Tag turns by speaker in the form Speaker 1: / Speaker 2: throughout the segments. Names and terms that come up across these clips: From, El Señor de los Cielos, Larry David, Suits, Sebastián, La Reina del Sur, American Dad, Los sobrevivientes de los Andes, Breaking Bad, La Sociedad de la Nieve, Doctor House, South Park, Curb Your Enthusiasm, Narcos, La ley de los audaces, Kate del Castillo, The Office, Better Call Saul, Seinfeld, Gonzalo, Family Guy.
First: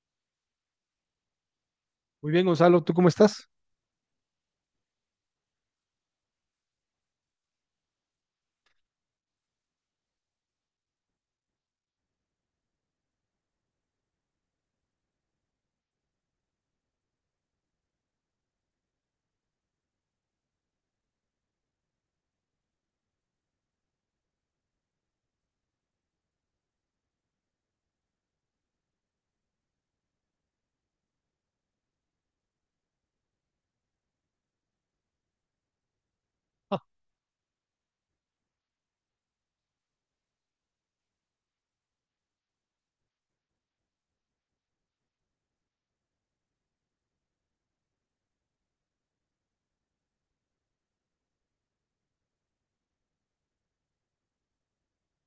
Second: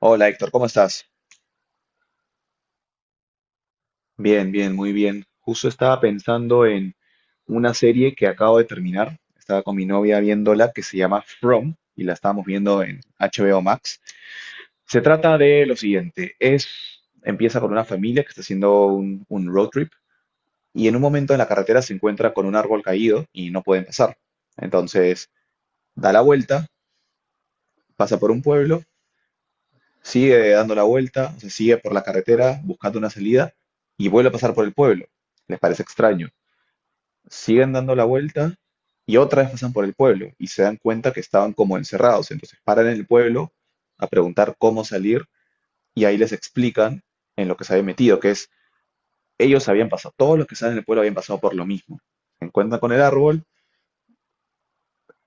Speaker 1: Hola Héctor, ¿cómo estás?
Speaker 2: Muy bien, Gonzalo, ¿tú cómo estás?
Speaker 1: Bien, bien, muy bien. Justo estaba pensando en una serie que acabo de terminar. Estaba con mi novia viéndola que se llama From y la estábamos viendo en HBO Max. Se trata de lo siguiente, empieza con una familia que está haciendo un road trip y en un momento en la carretera se encuentra con un árbol caído y no pueden pasar. Entonces da la vuelta, pasa por un pueblo. Sigue dando la vuelta, se sigue por la carretera buscando una salida y vuelve a pasar por el pueblo. Les parece extraño. Siguen dando la vuelta y otra vez pasan por el pueblo y se dan cuenta que estaban como encerrados. Entonces paran en el pueblo a preguntar cómo salir y ahí les explican en lo que se habían metido, que es ellos habían pasado, todos los que estaban en el pueblo habían pasado por lo mismo. Se encuentran con el árbol,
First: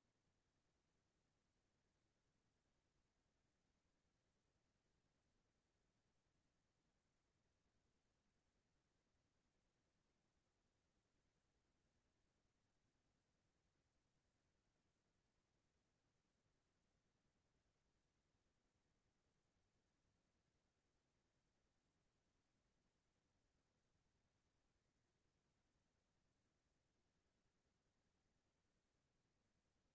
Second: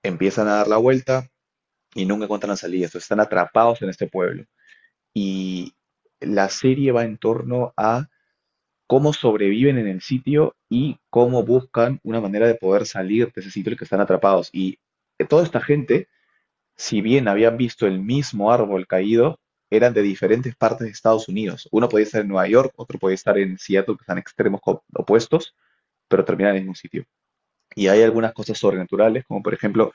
Speaker 1: empiezan a dar la vuelta y nunca encuentran la salida. Entonces están atrapados en este pueblo. Y la serie va en torno a cómo sobreviven en el sitio y cómo buscan una manera de poder salir de ese sitio en el que están atrapados. Y toda esta gente, si bien habían visto el mismo árbol caído, eran de diferentes partes de Estados Unidos. Uno podía estar en Nueva York, otro podía estar en Seattle, que están extremos opuestos, pero terminan en el mismo sitio. Y hay algunas cosas sobrenaturales, como por ejemplo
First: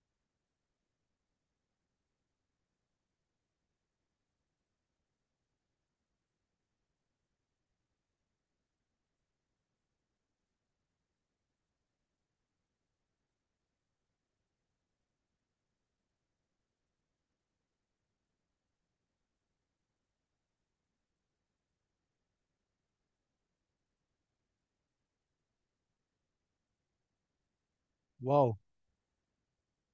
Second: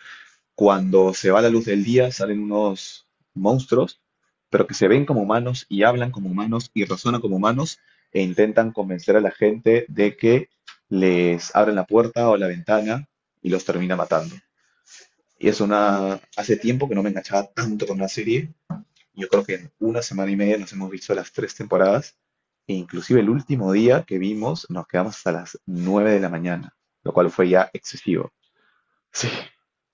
Speaker 1: cuando se va la luz del día, salen unos monstruos, pero que se ven como humanos y hablan como humanos y razonan como humanos e intentan convencer a la gente de que les abren la puerta o la ventana y los termina matando. Hace tiempo que no me enganchaba tanto con una serie. Yo creo que en una semana y media nos hemos visto las tres temporadas. E inclusive el último día que vimos nos quedamos hasta las 9 de la mañana, lo cual fue ya excesivo.
Speaker 2: Wow.
Speaker 1: Sí.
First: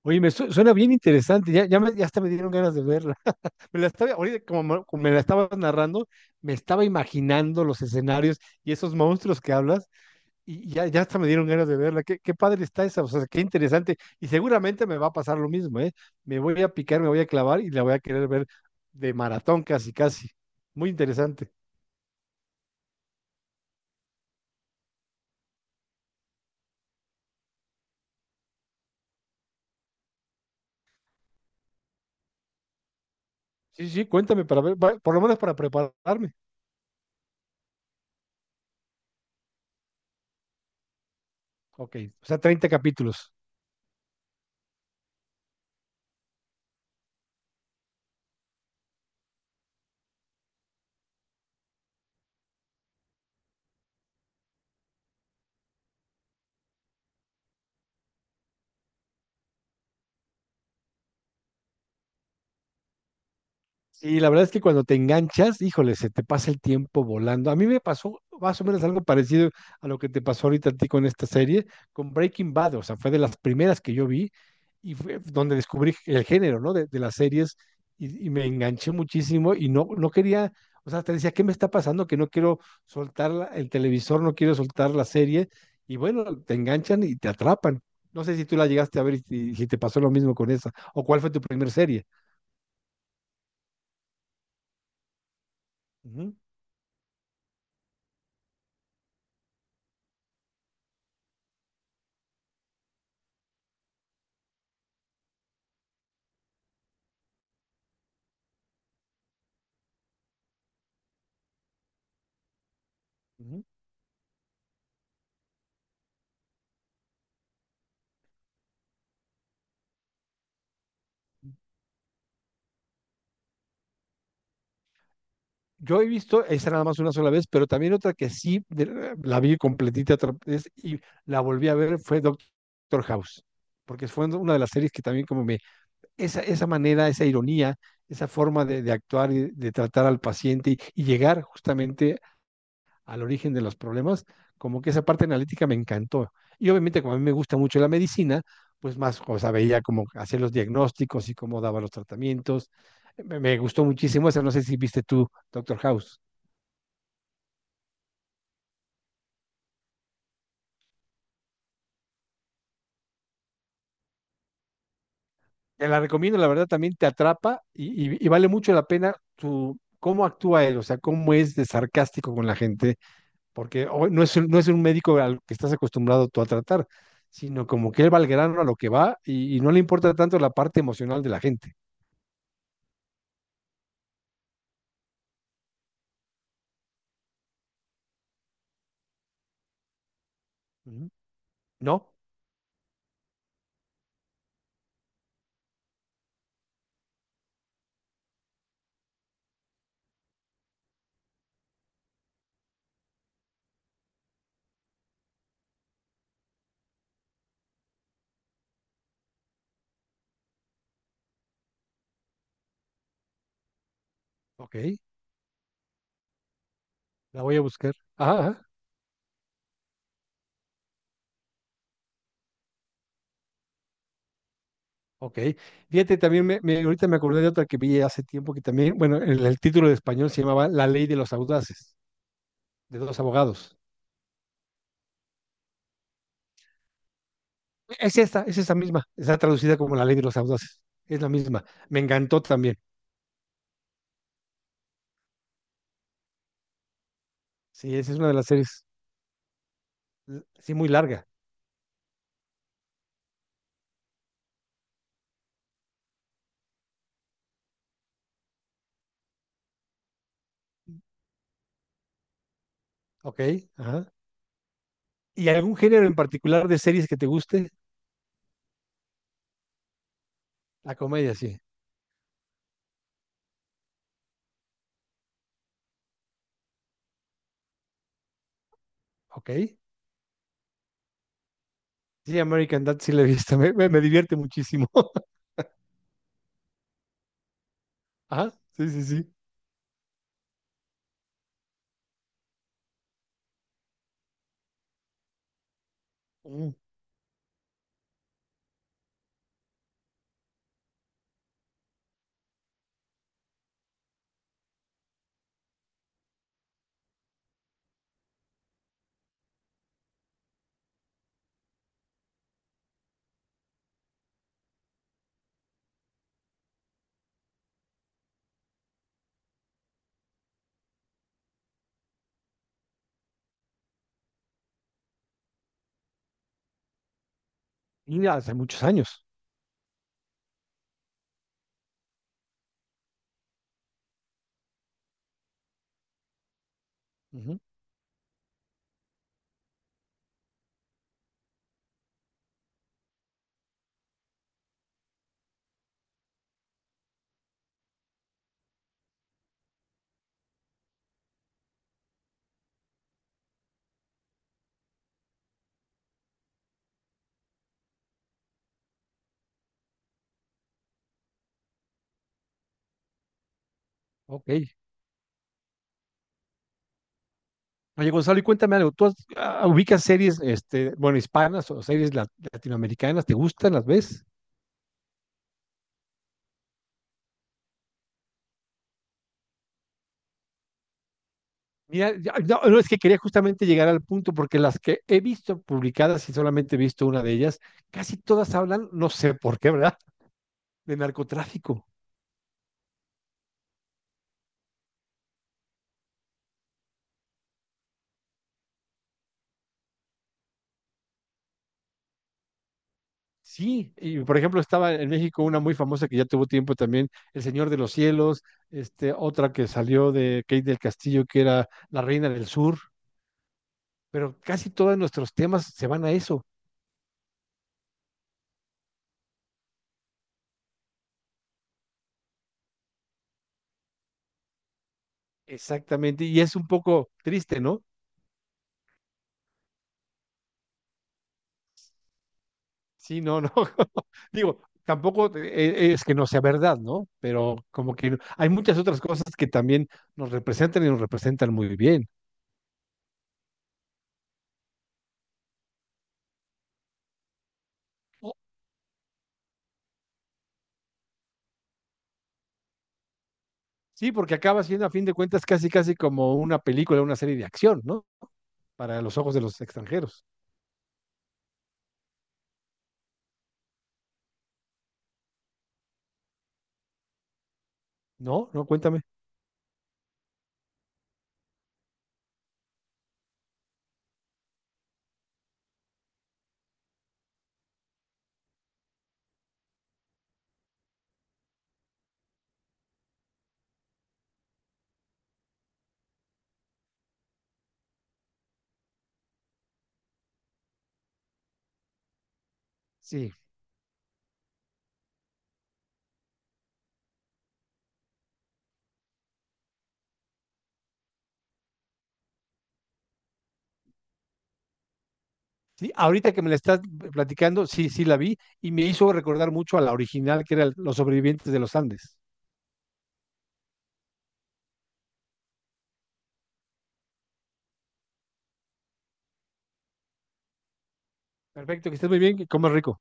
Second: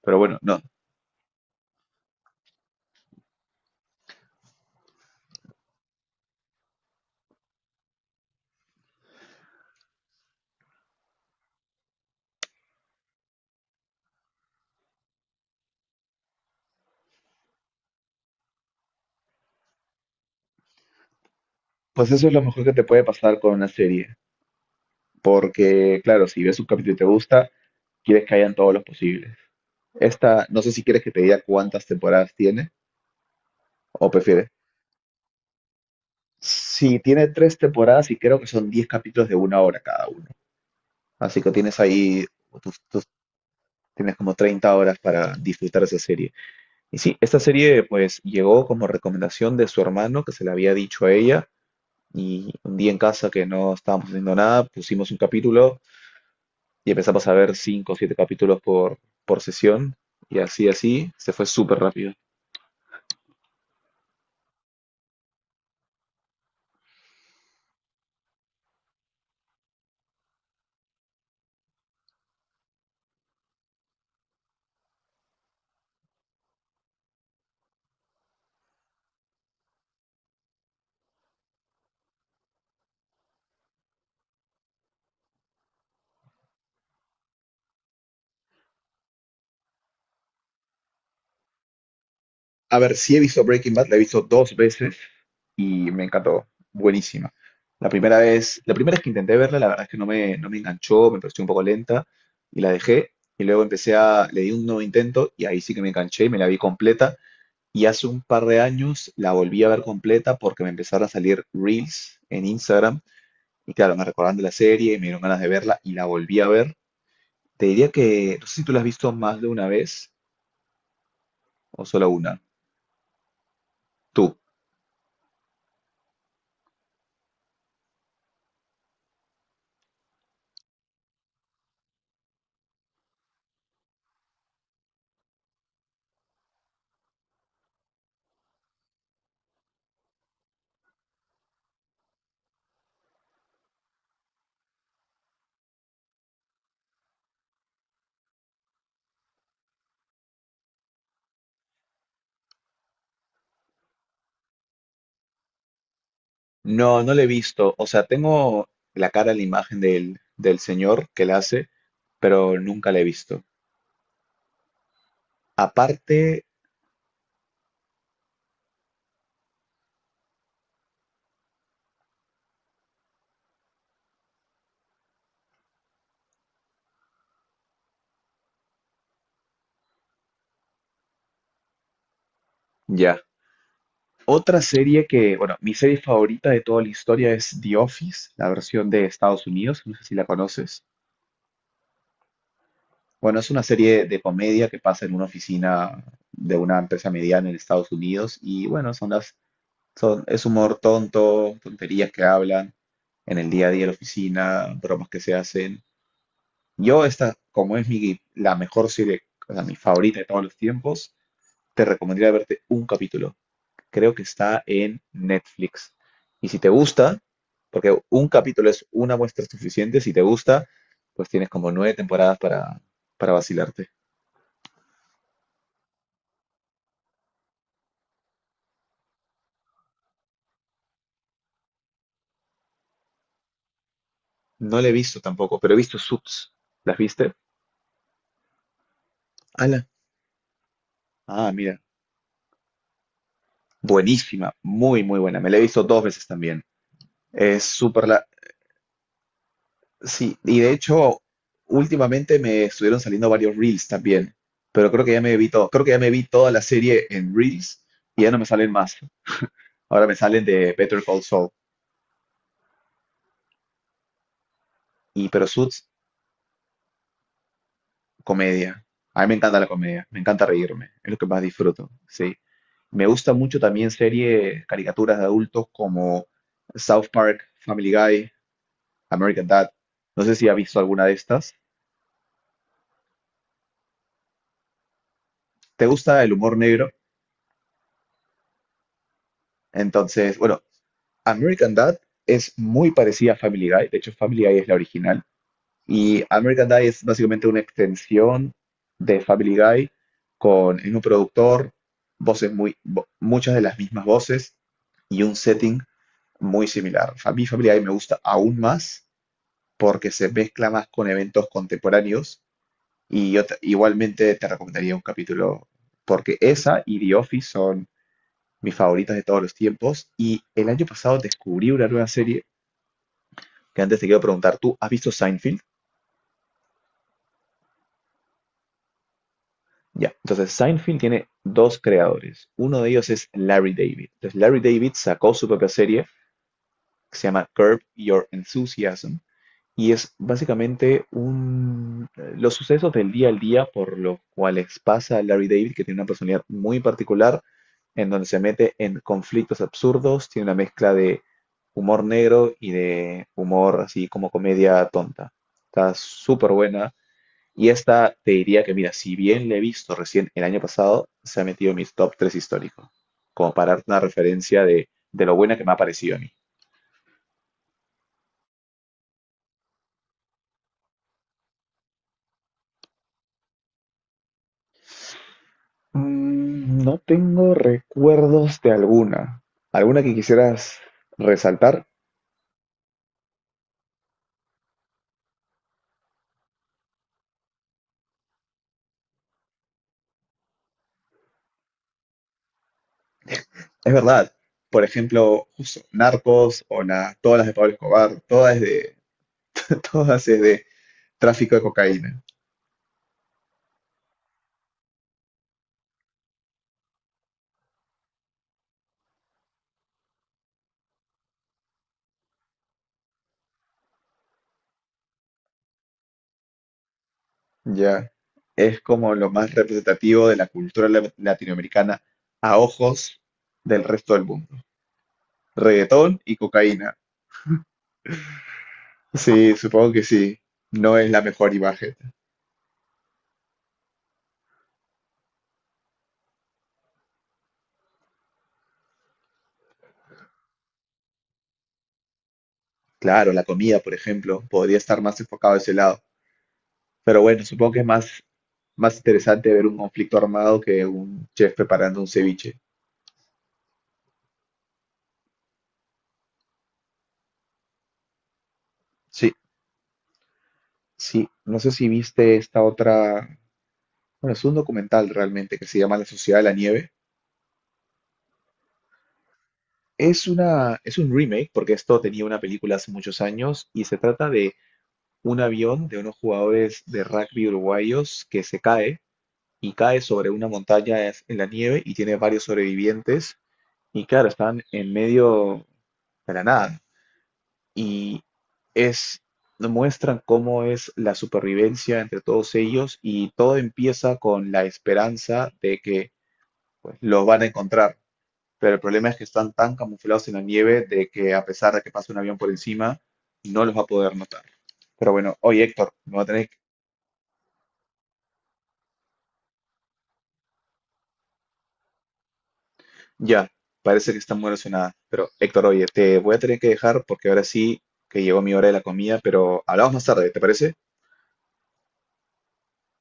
Speaker 1: Pero
Speaker 2: Oye, me
Speaker 1: bueno, no,
Speaker 2: suena bien interesante. Ya hasta me dieron ganas de verla. Me la estaba, ahorita como me la estabas narrando, me estaba imaginando los escenarios y esos monstruos que hablas, y ya, ya hasta me dieron ganas de verla. Qué padre está esa, o sea, qué interesante. Y seguramente me va a pasar lo mismo, ¿eh? Me voy a picar, me voy a clavar y la voy a querer ver de maratón casi, casi. Muy interesante.
Speaker 1: pues eso es lo mejor que te puede pasar con una serie, porque claro, si ves un capítulo y te gusta, quieres que hayan todos los posibles. Esta, no sé si quieres que te diga cuántas temporadas tiene
Speaker 2: Sí, sí,
Speaker 1: o
Speaker 2: cuéntame
Speaker 1: prefieres.
Speaker 2: para ver, por lo menos para prepararme.
Speaker 1: Si tiene tres temporadas y creo que son 10 capítulos de una hora cada uno. Así que tienes
Speaker 2: Ok,
Speaker 1: ahí,
Speaker 2: o sea, 30
Speaker 1: tú
Speaker 2: capítulos.
Speaker 1: tienes como 30 horas para disfrutar esa serie. Y sí, esta serie pues llegó como recomendación de su hermano que se le había dicho a ella y un día en casa que no estábamos haciendo nada, pusimos un capítulo y empezamos a ver cinco o siete capítulos por sesión y así, se fue súper rápido.
Speaker 2: Sí, la verdad es que cuando te enganchas, híjole, se te pasa el tiempo volando. A mí me pasó más o menos algo parecido a lo que te pasó ahorita a ti con esta serie, con Breaking Bad, o sea, fue de las primeras que yo vi y fue donde descubrí el género, ¿no? De las series y me enganché muchísimo y no, no quería, o sea, te decía, ¿qué me está pasando? Que no quiero soltar el televisor, no quiero soltar la serie y bueno, te enganchan y te atrapan. No sé si tú la llegaste a ver y si, si te pasó lo mismo con esa, o cuál fue tu primera serie.
Speaker 1: A ver, sí he visto Breaking Bad, la he visto dos veces y me
Speaker 2: Ujú,
Speaker 1: encantó, buenísima. La primera vez que intenté verla, la verdad es que no me enganchó, me pareció un poco lenta y la dejé. Y luego empecé a, le di un nuevo intento y ahí sí que me enganché y me la vi completa. Y hace un par de años la volví a ver completa porque me empezaron a salir reels en Instagram.
Speaker 2: ujú.
Speaker 1: Y claro, me recordaron de la serie, me dieron ganas de verla y la volví a ver. Te diría que, no sé si tú la has visto más de una vez o solo una. Tú.
Speaker 2: Yo he visto esa nada más una sola vez, pero también otra que sí la vi completita otra vez y la volví a ver fue Doctor House, porque fue una de las series que también como me, esa manera, esa ironía, esa forma de actuar y de tratar al paciente y llegar justamente al origen de los problemas, como que esa parte analítica me encantó. Y obviamente como a mí me gusta mucho la medicina, pues más, o sea, veía cómo hacía los diagnósticos y cómo daba los tratamientos. Me gustó muchísimo esa, no sé si viste tú, Doctor House.
Speaker 1: No, no la he visto. O sea, tengo la cara, la imagen del señor que la hace, pero nunca la he visto.
Speaker 2: Te la recomiendo,
Speaker 1: Aparte,
Speaker 2: la verdad también te atrapa y vale mucho la pena tu, cómo actúa él, o sea, cómo es de sarcástico con la gente, porque no es, no es un médico al que estás acostumbrado tú a tratar, sino como que él va al grano a lo que va y no le importa tanto la parte emocional de la gente.
Speaker 1: ya. Otra serie que, bueno, mi serie favorita de toda la historia es The Office, la versión de Estados Unidos, no sé si la conoces.
Speaker 2: Ujú. ¿No?
Speaker 1: Bueno, es una serie de comedia que pasa en una oficina de una empresa mediana en Estados Unidos y bueno, es humor tonto, tonterías que hablan en el día a día de la oficina, bromas que se hacen. Yo esta, como es mi, la mejor serie, o sea, mi favorita de todos los tiempos, te recomendaría verte un capítulo. Creo que está
Speaker 2: Ok,
Speaker 1: en Netflix. Y si te gusta,
Speaker 2: la voy a buscar.
Speaker 1: porque un
Speaker 2: Ajá, ajá,
Speaker 1: capítulo es una muestra suficiente, si te gusta, pues tienes como nueve temporadas para vacilarte.
Speaker 2: ok. Fíjate, también ahorita me acordé de otra que vi hace tiempo que también, bueno, el título de español se llamaba La ley de los audaces, de dos abogados.
Speaker 1: No la he visto tampoco, pero he visto Suits. ¿Las viste?
Speaker 2: Es esta misma. Está traducida
Speaker 1: Ala.
Speaker 2: como La Ley de los Audaces. Es la
Speaker 1: Ah,
Speaker 2: misma.
Speaker 1: mira.
Speaker 2: Me encantó también.
Speaker 1: Buenísima, muy, muy buena. Me la he visto dos veces también. Es
Speaker 2: Sí,
Speaker 1: súper
Speaker 2: esa es
Speaker 1: la...
Speaker 2: una de las series,
Speaker 1: Sí,
Speaker 2: l-
Speaker 1: y de
Speaker 2: sí, muy
Speaker 1: hecho,
Speaker 2: larga.
Speaker 1: últimamente me estuvieron saliendo varios Reels también, pero creo que ya me vi todo. Creo que ya me vi toda la serie en Reels y ya no me salen más. Ahora me salen de Better Call Saul.
Speaker 2: Ok, ajá.
Speaker 1: Y pero
Speaker 2: ¿Y algún
Speaker 1: Suits,
Speaker 2: género en particular de series que te guste?
Speaker 1: comedia. A mí me encanta la comedia, me encanta reírme,
Speaker 2: La
Speaker 1: es lo que
Speaker 2: comedia,
Speaker 1: más
Speaker 2: sí.
Speaker 1: disfruto, sí. Me gusta mucho también series, caricaturas de adultos como South Park, Family Guy, American
Speaker 2: Ok.
Speaker 1: Dad. No sé si ha visto alguna de estas.
Speaker 2: Sí, American Dad sí la he visto. Me divierte muchísimo.
Speaker 1: Te gusta el humor negro,
Speaker 2: Ajá, sí, sí, sí.
Speaker 1: entonces, bueno, American Dad es muy parecida a Family Guy, de hecho Family Guy es la original, y American
Speaker 2: Mm,
Speaker 1: Dad es básicamente una extensión de Family Guy con el mismo productor, voces muy, muchas de las mismas voces y un setting muy similar. A mí Family Guy me gusta aún más porque se mezcla más con eventos contemporáneos y yo igualmente te recomendaría un capítulo porque esa y The Office son mis favoritas de todos los tiempos. Y el año pasado descubrí una nueva serie que antes te quiero preguntar, ¿tú has visto Seinfeld?
Speaker 2: y hace muchos años.
Speaker 1: Ya, entonces Seinfeld tiene dos creadores. Uno de ellos es Larry David. Entonces Larry David sacó su propia serie que se llama
Speaker 2: Ujú,
Speaker 1: Curb Your Enthusiasm. Y es básicamente un, los sucesos del día al día por los cuales pasa Larry David, que tiene una personalidad muy particular, en donde se mete en conflictos absurdos, tiene una mezcla de humor negro y de humor así como comedia tonta. Está súper buena. Y esta te diría que, mira, si bien la he visto recién el año pasado, se ha metido en mis top 3 históricos, como para darte una referencia
Speaker 2: ok.
Speaker 1: de lo buena que me ha parecido a mí.
Speaker 2: Oye, Gonzalo, y cuéntame algo. ¿Tú ubicas series, este, bueno, hispanas o series latinoamericanas? ¿Te gustan? ¿Las ves?
Speaker 1: Mm, no tengo recuerdos de alguna. ¿Alguna que quisieras resaltar?
Speaker 2: Mira, no, no, es que quería justamente llegar al punto, porque las que he visto publicadas y solamente he visto una de ellas, casi todas hablan, no sé por qué, ¿verdad?, de narcotráfico.
Speaker 1: Es verdad. Por ejemplo, justo Narcos o todas las de Pablo Escobar, todas es de, todas es de tráfico de cocaína.
Speaker 2: Sí, y por ejemplo estaba en México una muy famosa que ya tuvo tiempo también, El Señor de los Cielos, este, otra que salió de Kate del Castillo, que era La Reina del Sur, pero casi todos nuestros temas se van a eso,
Speaker 1: Ya. Es como lo más representativo de la cultura latinoamericana a ojos del resto del mundo. Reggaetón
Speaker 2: exactamente,
Speaker 1: y
Speaker 2: y es un
Speaker 1: cocaína.
Speaker 2: poco triste, ¿no?
Speaker 1: Sí, supongo que sí. No es la mejor imagen.
Speaker 2: Sí, no, no. Digo, tampoco es que no sea verdad, ¿no? Pero como que hay muchas otras cosas que también nos representan y nos representan muy bien.
Speaker 1: Claro, la comida, por ejemplo, podría estar más enfocado a ese lado. Pero bueno, supongo que es más, más interesante ver un conflicto armado que un chef preparando un ceviche.
Speaker 2: Sí, porque acaba siendo a fin de cuentas casi, casi como una película, una serie de acción, ¿no? Para los
Speaker 1: Sí,
Speaker 2: ojos de los extranjeros.
Speaker 1: sí, no sé si viste esta otra, bueno, es un documental realmente que se llama La Sociedad de la Nieve.
Speaker 2: No, no, cuéntame.
Speaker 1: Es un remake porque esto tenía una película hace muchos años y se trata de un avión de unos jugadores de rugby uruguayos que se cae y cae sobre una montaña en la nieve y tiene varios sobrevivientes y claro, están en medio de la nada. y es, Muestran cómo es la supervivencia entre todos ellos y
Speaker 2: Sí,
Speaker 1: todo empieza con la esperanza de que pues, los van a encontrar. Pero el problema es que están tan camuflados en la nieve de que a pesar de que pase un avión por encima, no los va a poder notar. Pero bueno, oye
Speaker 2: sí,
Speaker 1: Héctor, me va a
Speaker 2: ahorita que
Speaker 1: tener
Speaker 2: me la
Speaker 1: que-
Speaker 2: estás platicando, sí, sí la vi y me hizo recordar mucho a la original que era Los sobrevivientes de los Andes.
Speaker 1: Ya, parece que está muy relacionada. Pero Héctor, oye, te voy a tener que dejar porque ahora sí que llegó mi hora de la comida, pero hablamos más tarde, ¿te parece?
Speaker 2: Perfecto, que estés muy bien, que comas rico.